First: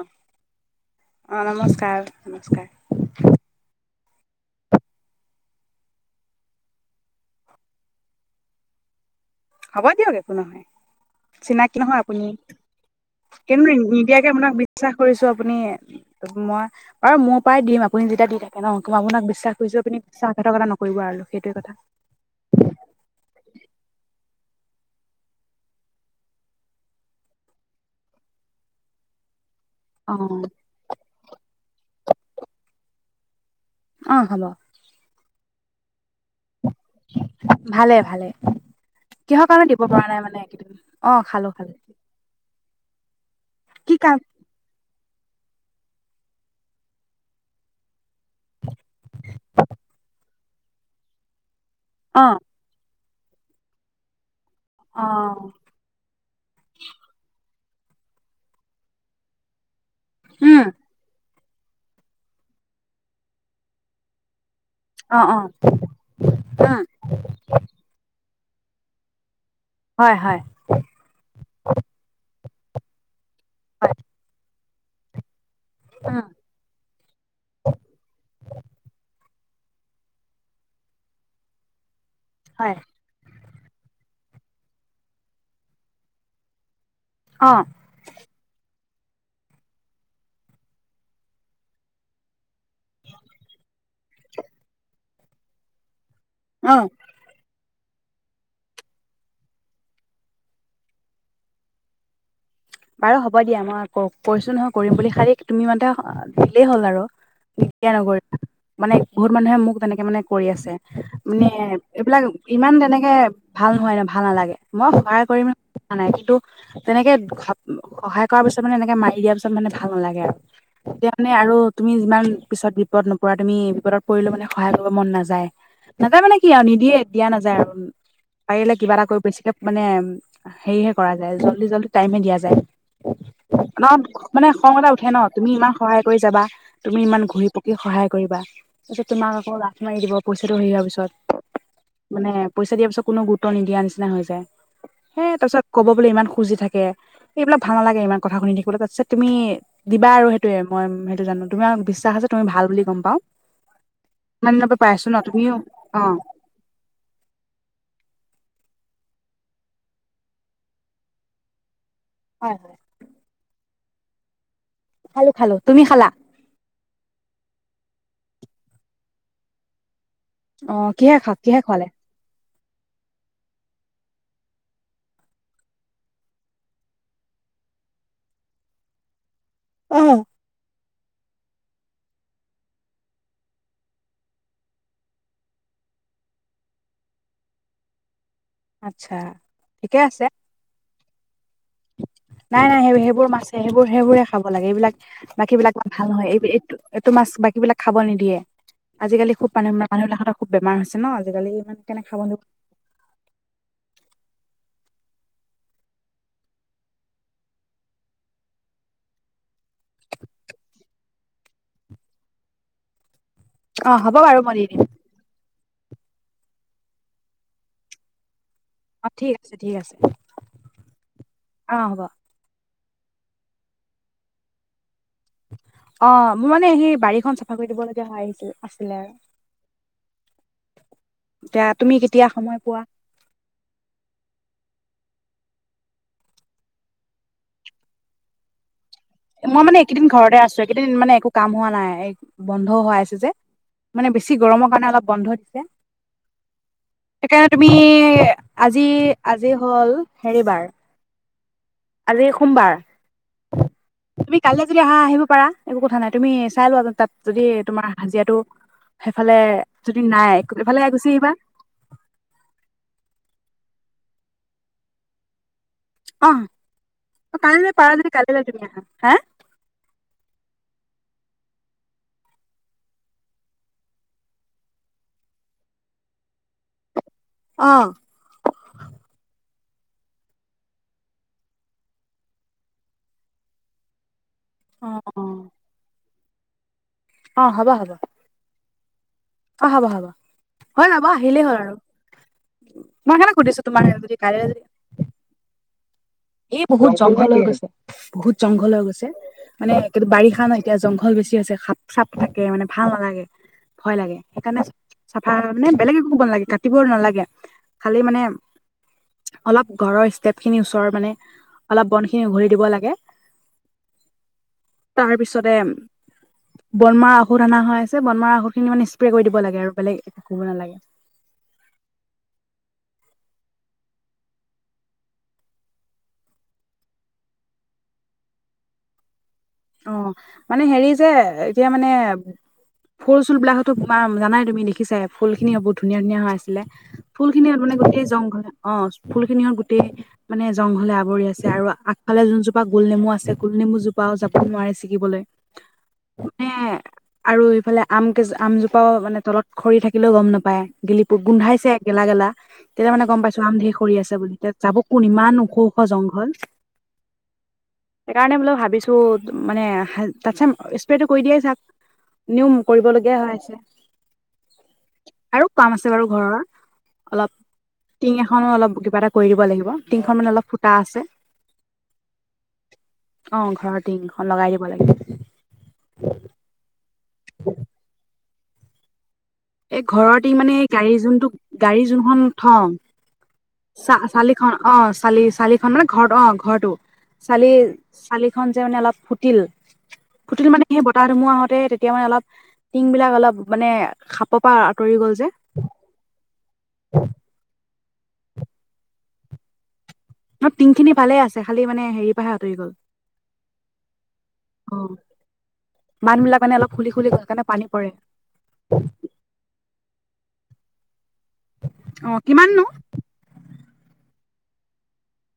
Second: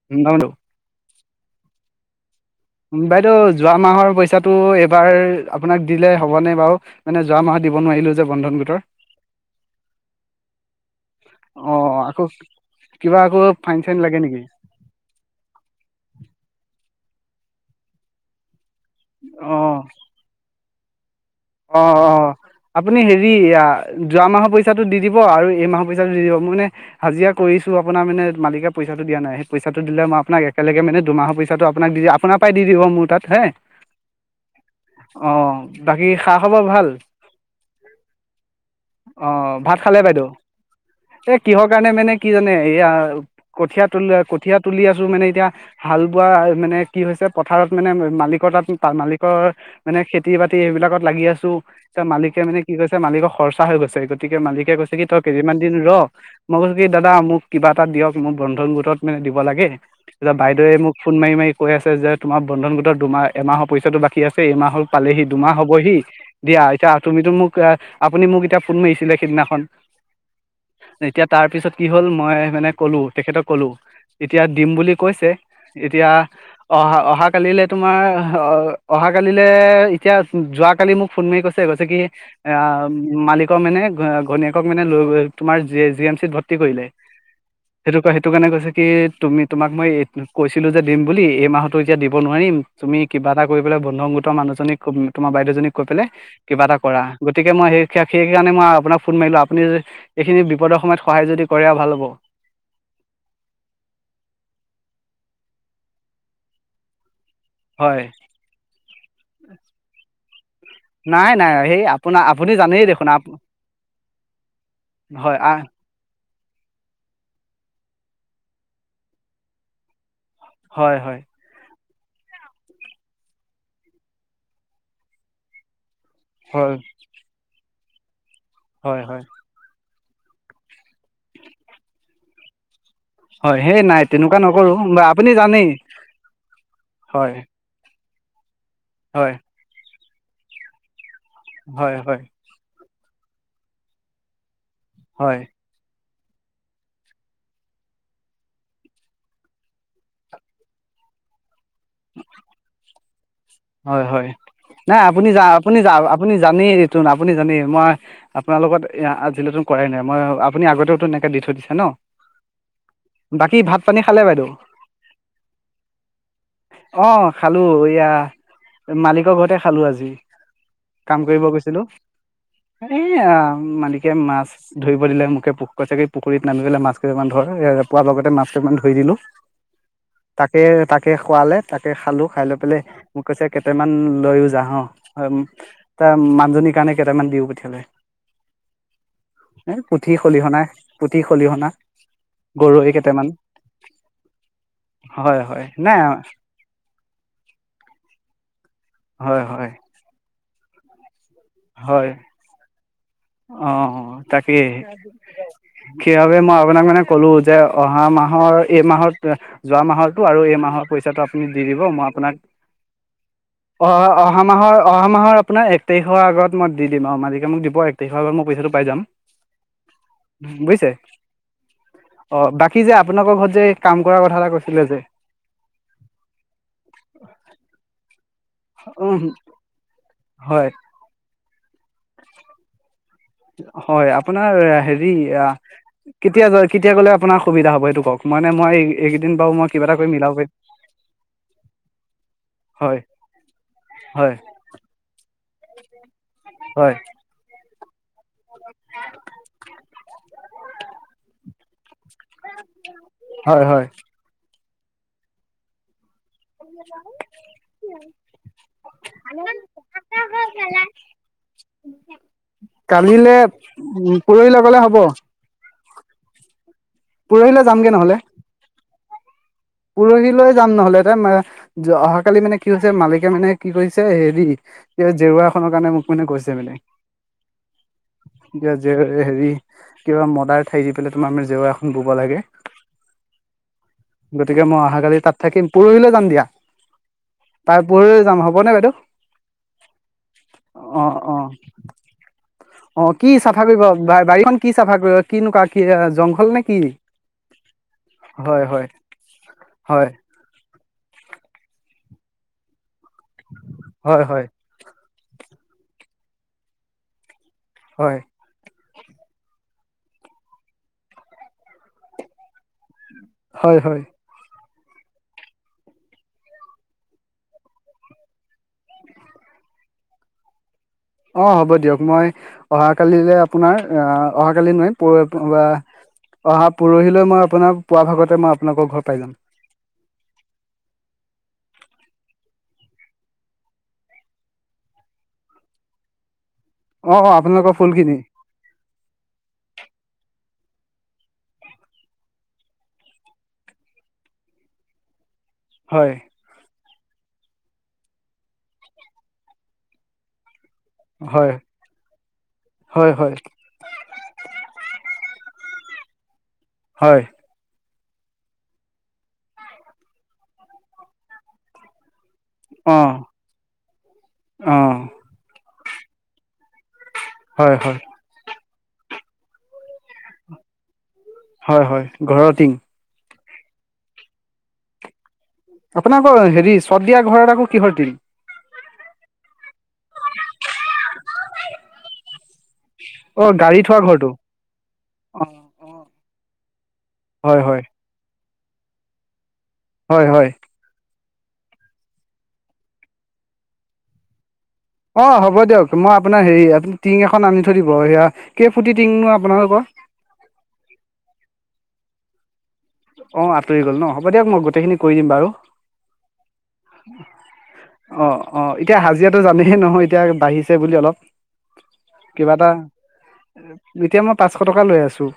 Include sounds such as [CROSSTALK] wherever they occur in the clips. অ অ নমস্কাৰ নমস্কাৰ উ বাইদেউ যোৱা মাহৰ পইচাটো এইবাৰ আপোনাক দিলে হ'বনে বাৰু মানে যোৱা মাহত দিব নোৱাৰিলো যে বন্ধন গোটৰ হ'ব দিয়ক দে কোন নহয় চিনাকি অঁ নহয় আকৌ আপুনি কিবা আকৌ কেন্তু ফাইন চাইন লাগে নিদিয়াকে নেকি আোনাক বিশ্বাস কৰিছো আপুনি মই আৰু মোৰ পৰাই দিম আপুনি যেতিয়া দি থাকে ন মই আপোনাক বিশ্বাসছোঁ আপুনি বিশ্বাসঘাতক এ নকৰিব আৰু সেইটোৱে কথা অ অ আপুনি হেৰি যোৱা মাহত পইচাো দি দিব আৰু এই মাহ পইচা ো দি দিব মই মানে হাজিৰা কৰিছো আপোনাৰ মানে মালিকে পইচা টো দিয়া নাই সেইটো পইচাটো দিলে অ মইপোনাক একেলগে মানে দুমাহৰ পইচাটো আপাক দি আোনাৰই দি দিব মোৰ তাত হে অ হ'ব অঁ বাকী খা খবৰ ভাল ভালে ভালে অ কিহৰ কাৰণে ভাত দিব খালে পৰা নাই বাইদেউ মানে এইকেইদিন অ এ খালো কিহৰ খালো কাৰণে মানে কি জানে এইয়া কঠীয়া কি তলি কাম কঠীয়া তুলি আছোঁ মানে এতিয়া হাল বোৱা মানে কি হৈছে পথাৰত মানে মালিকৰ তাত মালিকৰ মানে মানে খেতি বাতি এইবিলাকত লাগি আছোঁ এতিয়া অ মালিকে মানে কি কৈছে মালিকৰ গতিকে খৰচা হৈ গৈছে গতিকে মালিকে কৈছে অ কি তই কেইদিনমান ৰ মই কৈছোঁ কি দাদা মোক কিবা এটা দিয়ক মোক বন্ধন গোটত মানে দিব লাগে কিবা উম বাইদেৱে মোক ফোন মাৰি মাৰি কৈ আছে যে তোমাৰ বন্ধন গোটৰ দুমাহ এমাহৰ পইচাঁটো বাকী আছে এইমাহৰ অ পালেহি অ দুমাহ হব বহি দিয়া উম এতিয়া তুমিটো মোক আপুনি মোক এতিয়া ফোন মাৰিছিলে সিদিনাখন হয় হয় এতিয়া তাৰ পিছত কি হ'ল মই মানে ক'লো তেখেতক ক'লো হয় এতিয়া দিম বুলি কৈছে এতিয়া উম অহা অহাকালিলৈ তোমাৰ অহা কালিলে এতিয়া যোৱা কালি মোক ফোন মাৰি কৈছে কৈছে কি আ হয় মালিক ৰ মানে ঘৈনীয়েকক মানে লৈ তোমাৰ জি এম চিত ভৰ্তি কৰিলে অ সেইটো ক সেইটো কাৰণে কৈছে কি তুমি তোমাক মই কৈছিলোঁ যে দিম বুলি এই মাহতো এতিয়া দিব নোৱাৰিম তুমি কিবা এটা কৰি পেলাই বন্ধন গোটৰ মানুহজনীক তোমাৰ বাইদেউজনীক কৈ পেলে কিবা এটা অ কৰা গতিকে মই সেই সেইকাৰণে মই আপোনাক ফোন মাৰিলোঁ আপুনি এইখিনি বিপদৰ সময়ত সহায় যদি কৰে ভাল হ'ব বাৰু হ'ব দিয়া মই কৈছোঁ নহয় কৰিম বুলি খালি তুমি মোঠতে দিলেই হ'ল আৰু এতিয়া হয় নকৰি মানে বহুত মানুহে মোক তেনেকে মানে নাই মানে নাই সেই আপোনাৰ এইবিলাক আপুনি ইমান জানেই দেখোন তেনেকে আপ ভাল নহয় ন ভাল নালাগে মই সহায় হয় কৰিম আহ বুলি কোৱা নাই কিন্তু তেনেকে সহায় কৰাৰ পিছত মানে এনেকে মাৰি দিয়াৰ পিছত মানে ভাল নালাগে আৰু হয় তেতিয়া হয় মানে আৰু তুমি যিমান পিছত বিপদ নপৰা তুমি বিপদত পৰিলে মানে সহায় কৰিব মন নাযায় নাযায় মানে কি আৰু হয় নিদিয়ে দিয়া নাযায় আৰু পাৰিলে কিবা হয় এটা কৰি হয় বেছিকে মানে হেৰি হে কৰা যায় জল্দি জল্দি টাইমহে দিয়া যায় হয় সেই ন নাই তেনেকুৱা মানে খং নকৰোঁ এটা বা উঠে ন আপুনি তুমি জানেই ইমান সহায় কৰিছা বা তুমি ইমান হয় ঘূৰি পকি সহায় কৰিছা কিন্তু হয় তোমালোকক লাখ মাৰি দিব পইচাঁটো হেৰি হোৱাৰ পিছত হয় হয় মানে পইচাঁ দিয়াৰ পিছত কোনো গুৰুত্ব নিদিয়া নিচিনা হৈ যায় হে হয় তাৰ পিছত কব বলে ইমান খুজি থাকে এইবিলাক ভাল নালাগে ইমান কথা শুনি থাকিবলৈ তাত চাই তুমি দিবা আৰু সেইটো য়ে মই সেইটো জানোঁ তুমি বিশ্বাস আছে তুমি ভাল বুলি গম পাওঁ হয় হয় নাই আপুনি যা তুমিও আপুনি যা অ আপুনি জানেই যিহেটো আপুনি জানেই মই আপোনাৰ লগত আজিলৈকে কৰাই নাই মই আপুনি আগতেওঁটো এনেকে দি থৈ দিছে ন হয় হয় বাকী ভাত পানী খালে বাইদেউ খালোঁ খালোঁ তুমি খালা অঁ খালোঁ এয়া মালিকৰ ঘৰতে খালোঁ আজি অ কিহে কাম খা কৰিব কিহে গৈছিলোঁ খোৱালে এ মালিকে মাছ ধৰিব দিলে মোকে কৈছে কি পুখুৰীত নামি পেলে মাছ কেইামান ধৰ মাছ কেইটা যম অ তাকে তাকে খোৱালে তাকে খালো খাই লৈ পেলাই মোক কৈছে কেইটামান লৈও যা হ তাৰ মানুজনীৰ কাৰণে কেইটামান দিও পঠিয়ালে আচ্ছা এ পুঠি খলিহনাই উ নাই নাই সেই সেইবোৰ কেইটামান মাছে সেইবোৰ সেইবোৰে খাব লাগে এইবিলাক হয় বাকী হয় বিলাক নাই ভাল হয় এই এই এইটো মাছ বাকী বিলাক খাব নিদিয়ে আজিকালি হয় খুব হয় মানুহ মানুহবিলাকৰ খুব বেমাৰ হৈছে ন আজিকালি ইমানে কেনে হয় খাব ন অ তাকে সেইবাবে মই আপোনাক মানে ক'লো যে অহা মাহৰ এই মাহত যোৱা মাহতো আৰু এই মাহৰ পইচাটো আপুনি দি দিব মই আপোনাক [UNINTELLIGIBLE] অ অহা হ'ব বাৰু অহা মই দি মাহৰ দিম অহা মাহৰ আপোনাৰ এক তাৰিখৰ আগত মই দি দিম অ মালিকে মোক দিব তে আত মই পইচাটো পাই যাম অ ঠিক আছে ঠিক আছে বুজছে অ হ'ব অ কি যে আপোনালোকৰ ঘৰত যে কাম কৰাৰ কথা এটা কৈছিলে যে অ মোৰ মানে সেই বাৰীখন চাফা কৰি দিবলগীয়া হয় আহিছিল আছিলে উ আৰু হয় এতিয়া তুমি কেতিয়া সময় পোৱা হয় আপোনাৰ হেৰি কেতিয়া য কেতিয়া গ'লে আপোনাৰ সুবিধা হ'ব এইটো কওক মানে মই এইকেইদিন বাৰু মই মানে কিবা এটা এইকেইদিন কৰি মিলাব ঘৰতে পাৰিম আছো একেইদিন মানে একো কাম হোৱা নাই বন্ধও হোৱা হয় আছে যে মানে হয় বেছি গৰমৰ কাৰণে অলপ বন্ধ হয় সেইকাৰণে তুমি আজি আজি হল হেৰিবাৰ আজি সোমবাৰ হয় হয় তুমি কাইলৈ যদি আহা আহিব পাৰা একো কথা নাই তুমি চাই লোৱা তাত যদি তোমাৰ হাজিৰাটো সেইফালে যদি নাই এইফালে গুচি আহিবা কালিলে উ পুৰহি লগ গলে হ'ব আহ পৰহিলৈ কাল যামগে পাৰা যদি নহ'লে কালিলৈ তুমি আহা হা পৰহিলৈ যাম নহলে এ ত অহাকালি মানে কি হৈছে মালিকে মানে কি কৰিছে হেৰি জেওৰা নৰ কাৰণে মোক মানে কৈছে মানে অ এজে হেৰি কিবা মদাৰ ঠাই দি পেলাই তোমাৰ ম জেওৰা বব লাগে গতিকে মই অ অহাকালি তাত থাকিম পৰহিলৈ যাম দিয়া অ হ'ব তাই হ'ব পোহৰ যাম হ'বনে বাইদেউ অ হব হ'ব হয় অ যাব অ আহিকলেই হ'ল আৰু অ মই কি সেইকাৰণে চাফা সুধিছো কৰিব তোমাক যদি কাইলৈ বাৰীখন যদি কি চাফা কৰিব কিনেকুৱা কি জংঘল নে এই কি বহুত জংঘল হৈ গৈছে বহুত হয় জংঘল হৈ হয় গৈছে মানে কি হয় বাৰিষা নয় এতিয়া জংঘল বেছি আছে। চফ থাকে মানে, ভাল নালাগে, ভয় লাগে হয় হয় হয় সেইকাৰণে চাফা মানে বেলেগে ক নালাগে কাটিব নালাগে, খালি হয় মানে অলপ ঘৰৰ ষ্টেপ খিনি ওচৰৰ মানে, অলপ বন খিনি উঘলি দিব লাগে। হয় হয়। তাৰপিছতে বনমাৰ ঔষধ অনা হৈ আছে, বনমাৰ ঔষধ খিনি মানে স্প্ৰে কৰি দিব লাগে আৰু বেলেগ কব নালাগে। অ' হ'ব দিয়ক, মই অহা কালিলৈ আপোনাৰ আহ অহা কালি নোৱাৰি প অহা পৰহিলৈ মই আপোনাৰ পুৱা ভাগতে মই আপোনালোকৰ ঘৰ পাই যাম। অ' মানে হেৰি যে এতিয়া মানে ফুল চুল বিলাকতো জানাই তুমি দেখিছা ফুল খিনি বহুত ধুনীয়া ধুনীয়া হৈ আছে। অ ফুল অ খিনি আপোনালোকৰ মানে গোই ফুলখিনি জংঘল, অ' ফুল খিনি গো মানে জংঘলে আৱৰি আছে আৰু আগফালে যোনজোপা গোল নেমু আছে গোল নেমু জোপাও যাব নোৱাৰে চিকিবলৈ। হয় সেৱাই। আৰু ইফালে আম কেজ আমজোপাও মানে তলত খৰি থাকিলেও গম নাপায়। গেলিপুত হয় গোন্ধাইছে গেলা গেলা, তেতিয়া মানে হয় গম হয় পাইছো আম ধেৰ স কৰি আছে বুলি তেতিয়া যাব কোন ইমান সৌখ জংঘল। হয়। সেইকাৰণে বোলো ভাবিছো মানে তাতছে স্প্ৰেটো কৰি দিয়েই চাক। নিয়ম অ কৰিবলগীয়া হৈ আছে, অ আৰু কাম আছে বাৰু ঘৰৰ। অলপ, হয় হয় টিং এখনো অলপ কিবা এটা কৰি দিব লাগিব টিংখন মানে অলপ ফুতা আছে। হয় হয় ঘৰৰ তিং। অ' ঘৰৰ টিংখন লগাই দিব লাগে। আপোনাৰ বাৰু হেৰি চৰ্দিয়া ঘৰৰ আকৌ কিহৰ তিল? এই ঘৰৰ তিং মানে এই গাড়ী, যোনটো গাড়ী যোনখন থওঁ। অ গাড়ী চ থোৱা ঘৰটো চালিখন অ' চালি চালিখন মানে ঘৰ, অ' ঘৰটো। চালি, হয় হয় চালি খন যে মানে অলপ ফুটিল, হয় ফুটিল হয় মানে সেই বতাহ ধুমুা হয়। তেতিয়া মানে অলপ, টিং বিলাক অলপ মানে খাপৰ প পৰা আঁতৰি গ'ল যে অ' হ'ব দিয়ক মই আপোনাৰ হেৰি আপ টিং এখন আনি থৈ দিব সয়া, কেই ফুটি টিঙনো আপোনালোকৰ? অ' টিংখিনি ভালে আছে, খালি মানে হেৰি পৰাহে আতৰি গ'ল। অ' আঁতৰি গ'ল ন হ'ব দিয়ক, মই গোটেইখিনি কৰি দিম বাৰু। ানে অল খুলি খুলি কাৰে পানী পৰে অ' অ' এতিয়া হাজিৰাতটো জানেহে নহয় এতিয়া বাঢ়িছে বুলি অলপ। অ কিবা কিমাননো এটা, এতিয়া মই পাঁচশ টকা লৈ আছো।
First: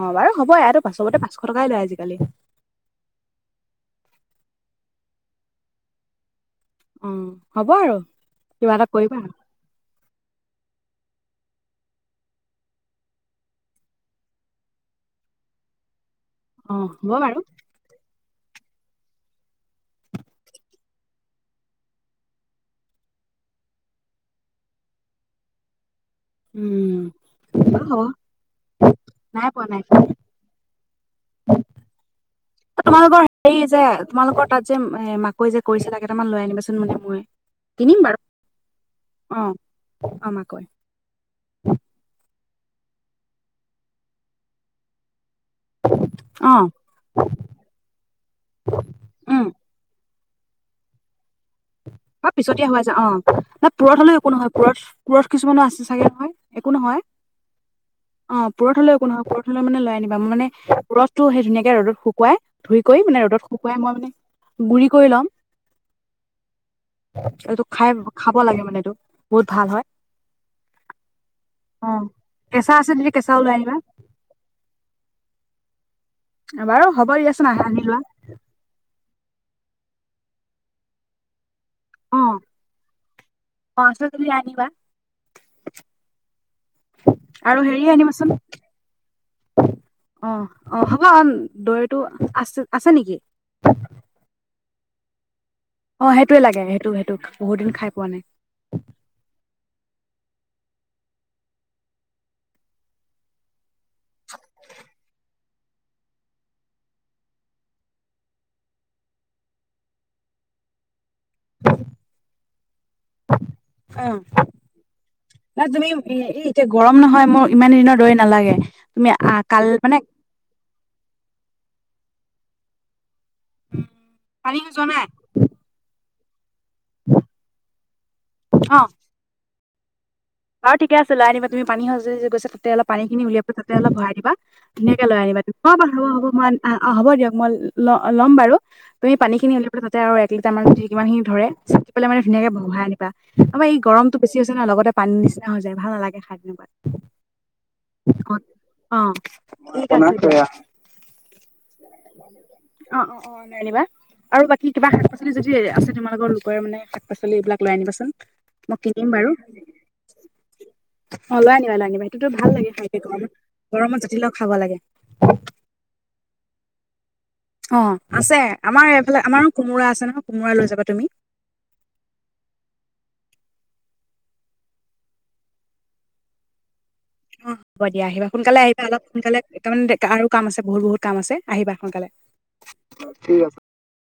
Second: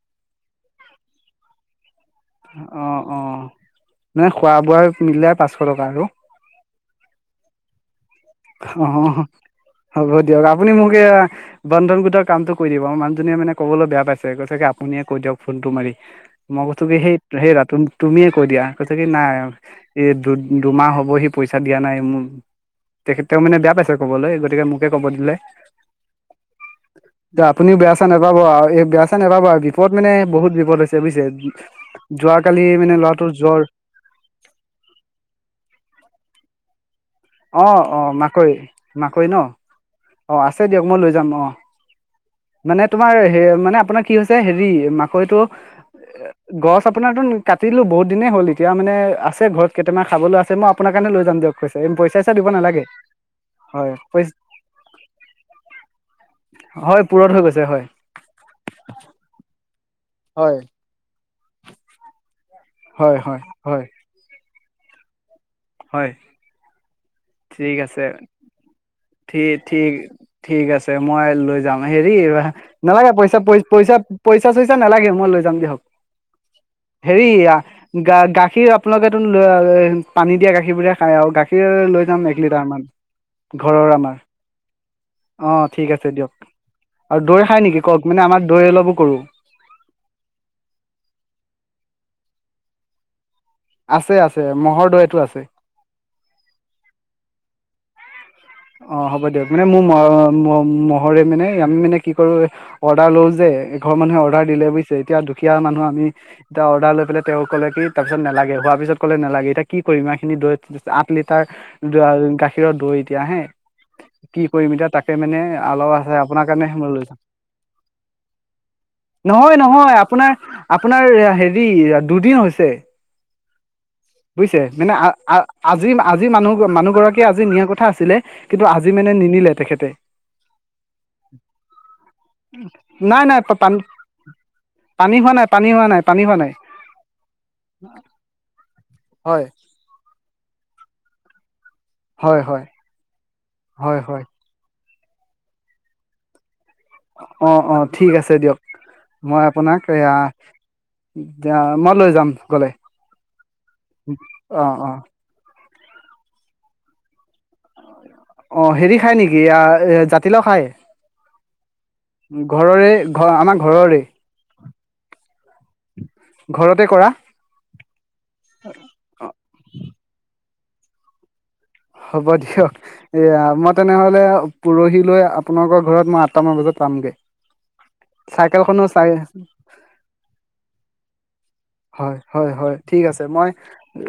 অ' বাৰু হবয়ো, পাছতে পাচশ টকাই লয় আজিকালি। অ' অ' মানে খোৱা বোৱা মিলে পাঁচশ টকা আৰু। অ হ'ব আৰু কিবা এটা কৰিবা অ' হ'ব দিয়ক আপুনি মোৰ বন্ধন গোটৰ কামটো কৰি দিব, ম মানুহ্জনীয়ে মানে ক'বলৈ বেয়া পাইছে, কৈছোগে আপুনিয়ে কৈ দিয়ক ফোন টো মাৰি। মগ অ তু কি হ'ব বাৰু সেইে ৰা তুমি কৈ দিয়া কৈছে কি নাই এই দু দুমাহ হ'ব সি পইচা দিয়া নাই মোৰ। তেখেতেওঁ মানে বেয়া পাইছে কবলৈ গতিকে মোকে কব দিলে। উম এ আপুনিও বাৰু বেয়া হ'ব চা নাপাব আৰু বেয়া চা নোপাব নাই আৰু পোৱা নাই বিপদ মানে বহুত বিপদ হৈছে। বুজিছে, যোৱাকালি মানে তোমালোকৰ ল'ৰাটোৰ জ্বৰ হেৰি যে তোমালোকৰ তাত যে এ মাকৈ যে কৰিছিলা কেইটামান লৈ আনিবাচোন মানে মই অ' কিনিম অ' বাৰু মাকৈ মাকৈ ন অ অ' আছে, দিয়ক মই লৈ যাম অ'। মানে তোমাৰ মানে আপোনাৰ কি হৈছে হেৰি মাকৈটো এ অ গছ আপোনাৰ তো কাটিলো বহুত দিনেই হ'ল এতিয়া মানে আছে উম ঘৰত কেইটামান চাবলৈ আছে মই আপোনাৰ কাৰণে যাম দিয়ক হয় চইচা দিব পিছত হোৱা নালাগে যায়, অ' ন হয় পুৰত হলেও পই একো নহয়, পুৰত পুৰত কিছুমানো আছে চাগে নহয় একো নহয়। দূৰত হৈ গৈছে হয় অ পৰঠ হলে একো নহয় পৰঠলে মানে লৈ আনিবা মানে হয় ৰচ টো সেই ধুনীয়াকে ৰ'দত শুকুৱাই ধুই কৰি হয় মানে হয় ৰ'দত শুকুৱাই হয় মই মানে বুৰি কৰি লম হয় এইটো ঠিক খাই আছে খাব লাগে মানে এইটো বহুত ভাল হয় ঠিক ঠিক আছে মই লৈ যাম অ সেই হেৰি কেঁচা আছে যদি নালাগা কেঁচা পইচা ওলাই আনিবা পইচা পইচা চইচা নালাগে মই লৈ যাম দিয়ক বাৰু হ'ব হেৰি দিয়াচোন আহা আনি লোৱা গ গাখীৰ আপোনালোকেো পানী দিয়া গাখীৰবোৰে খাই আৰু গাখীৰ লৈ অ যাম এক লিটাৰ মান অ ঘৰৰ আছে আমাৰ যদি আনিবা অ ঠিক আছে দিয়ক আৰু দৈ খাই নেকি হেৰি কওক মানে আনিবাচোন আমাৰ দৈ অলপো কৰোঁ অ অ হ'ব দৰিটো আছে আছে নেকি আছে আছে মহ'ৰ দুৱতটো আছে অ সেইটোোৱে লাগে সেইটো সেইটো বহুত দিন খাই পোৱা নাই অ হ'ব দিয়ক মানে মোৰ মহৰে মানে আমি মানে কি কৰো অৰ্ডাৰ লওঁ যে ঘৰ মানুহে অৰ্ডাৰ দিলেুজছে এয়া দুখীয়া মানুহ আমি এটা অৰ্ডাৰ লৈ পেল তেওঁ কলে কি তাৰ পিছত নালাগে হোৱাৰ পিছত ক'লে নালাগে এতিয়া কি কৰিম এইখিনি দৈত আঠ লিটাৰ গাখীৰৰ দৈ এতিয়া হে অ কি কৰিম এতিয়া তাকে মানে ন তুমি অলপ আছে এই আপোনাৰ এতিয়া কাৰণেে মই গৰম লৈ যাম নহয় মোৰ ইমান দিনৰ দৈ নালাগে তুমি আহ নহয় কাল নহয় মানে আপোনাৰ আপোনাৰ হেৰি দুদিন হৈছে পানী বুজিছে যোৱা মানে নাই আজি আজি মানুহ মানুহ গৰাকীয়ে আজি নিয়াৰ কথা আছিলে কিন্তু আজি মানে নিনিলে তেখেতে আৰু ঠিক আছে ল আনা তুমি পানী সজি গৈছে তাতে অল পানীখিনি নাই নাই উলিয়াবা তাতে পানী অল ভই দা ধুনাকে পানী লৈ হোৱা আনা নাই বাৰু পানী হ' হোৱা নাই পানী হ'ব হোৱা মই নাই অ হ'ব দিয়ক মই ল'ম বাৰু তুমি পানী হয় খিনি তাতে আৰু াৰ মানেমান খিনি ধৰে চাকি পেল মানে হয় ধুনাকে হয় বহাই আনিবা আমাৰ হয় গমটো হয় বেছি হৈছে ন লগতে পানী নিচিনা হৈ যায় ভাল নালাগে খাই দনেুৱাত অ অ ঠিক আছে দিয়ক অ অ মই আপোনাক ঠিক এয়া আছে দিয়া দা মই লৈ যাম গলে অ অ অ নাইনিবা আৰু অ বাকী কিবা অ শাক পাচলি যদি আছে তোমালোকৰ লোকৰ মানে শাক পাচি এইবিলাক ল আনিবচোন অ হেৰি খাই নেকি এ জাতিলাও খায় অ লৈ আ নিনিবা লৈ আনিবা সেইটোতো ভাল লাগে খাই ঘৰৰে ঘ গৰমত আমাৰ গৰমত ঘৰৰে জাতিলওক খাব লাগে ঘৰতে কৰা অ আছে আমাৰ এইফালে আমাৰো কোমোৰা আছে নহয় কোমোৰা লৈ যাবা তুমি হ'ব দিয়ক এয়া মই তেনেহলে পৰহিল লৈ আপোনালোকৰ ঘৰত মই আঠটামান বজাত সাতামগৈ অ হ'ব দিয়া আহিবা সোনকালে আহিবা অলপ সোনকালে তাৰমানে আৰু কাম আছে বহুত বহুত কাম আছে আহিবা সোনকালে হয় হয় হয় ঠিক আছে মই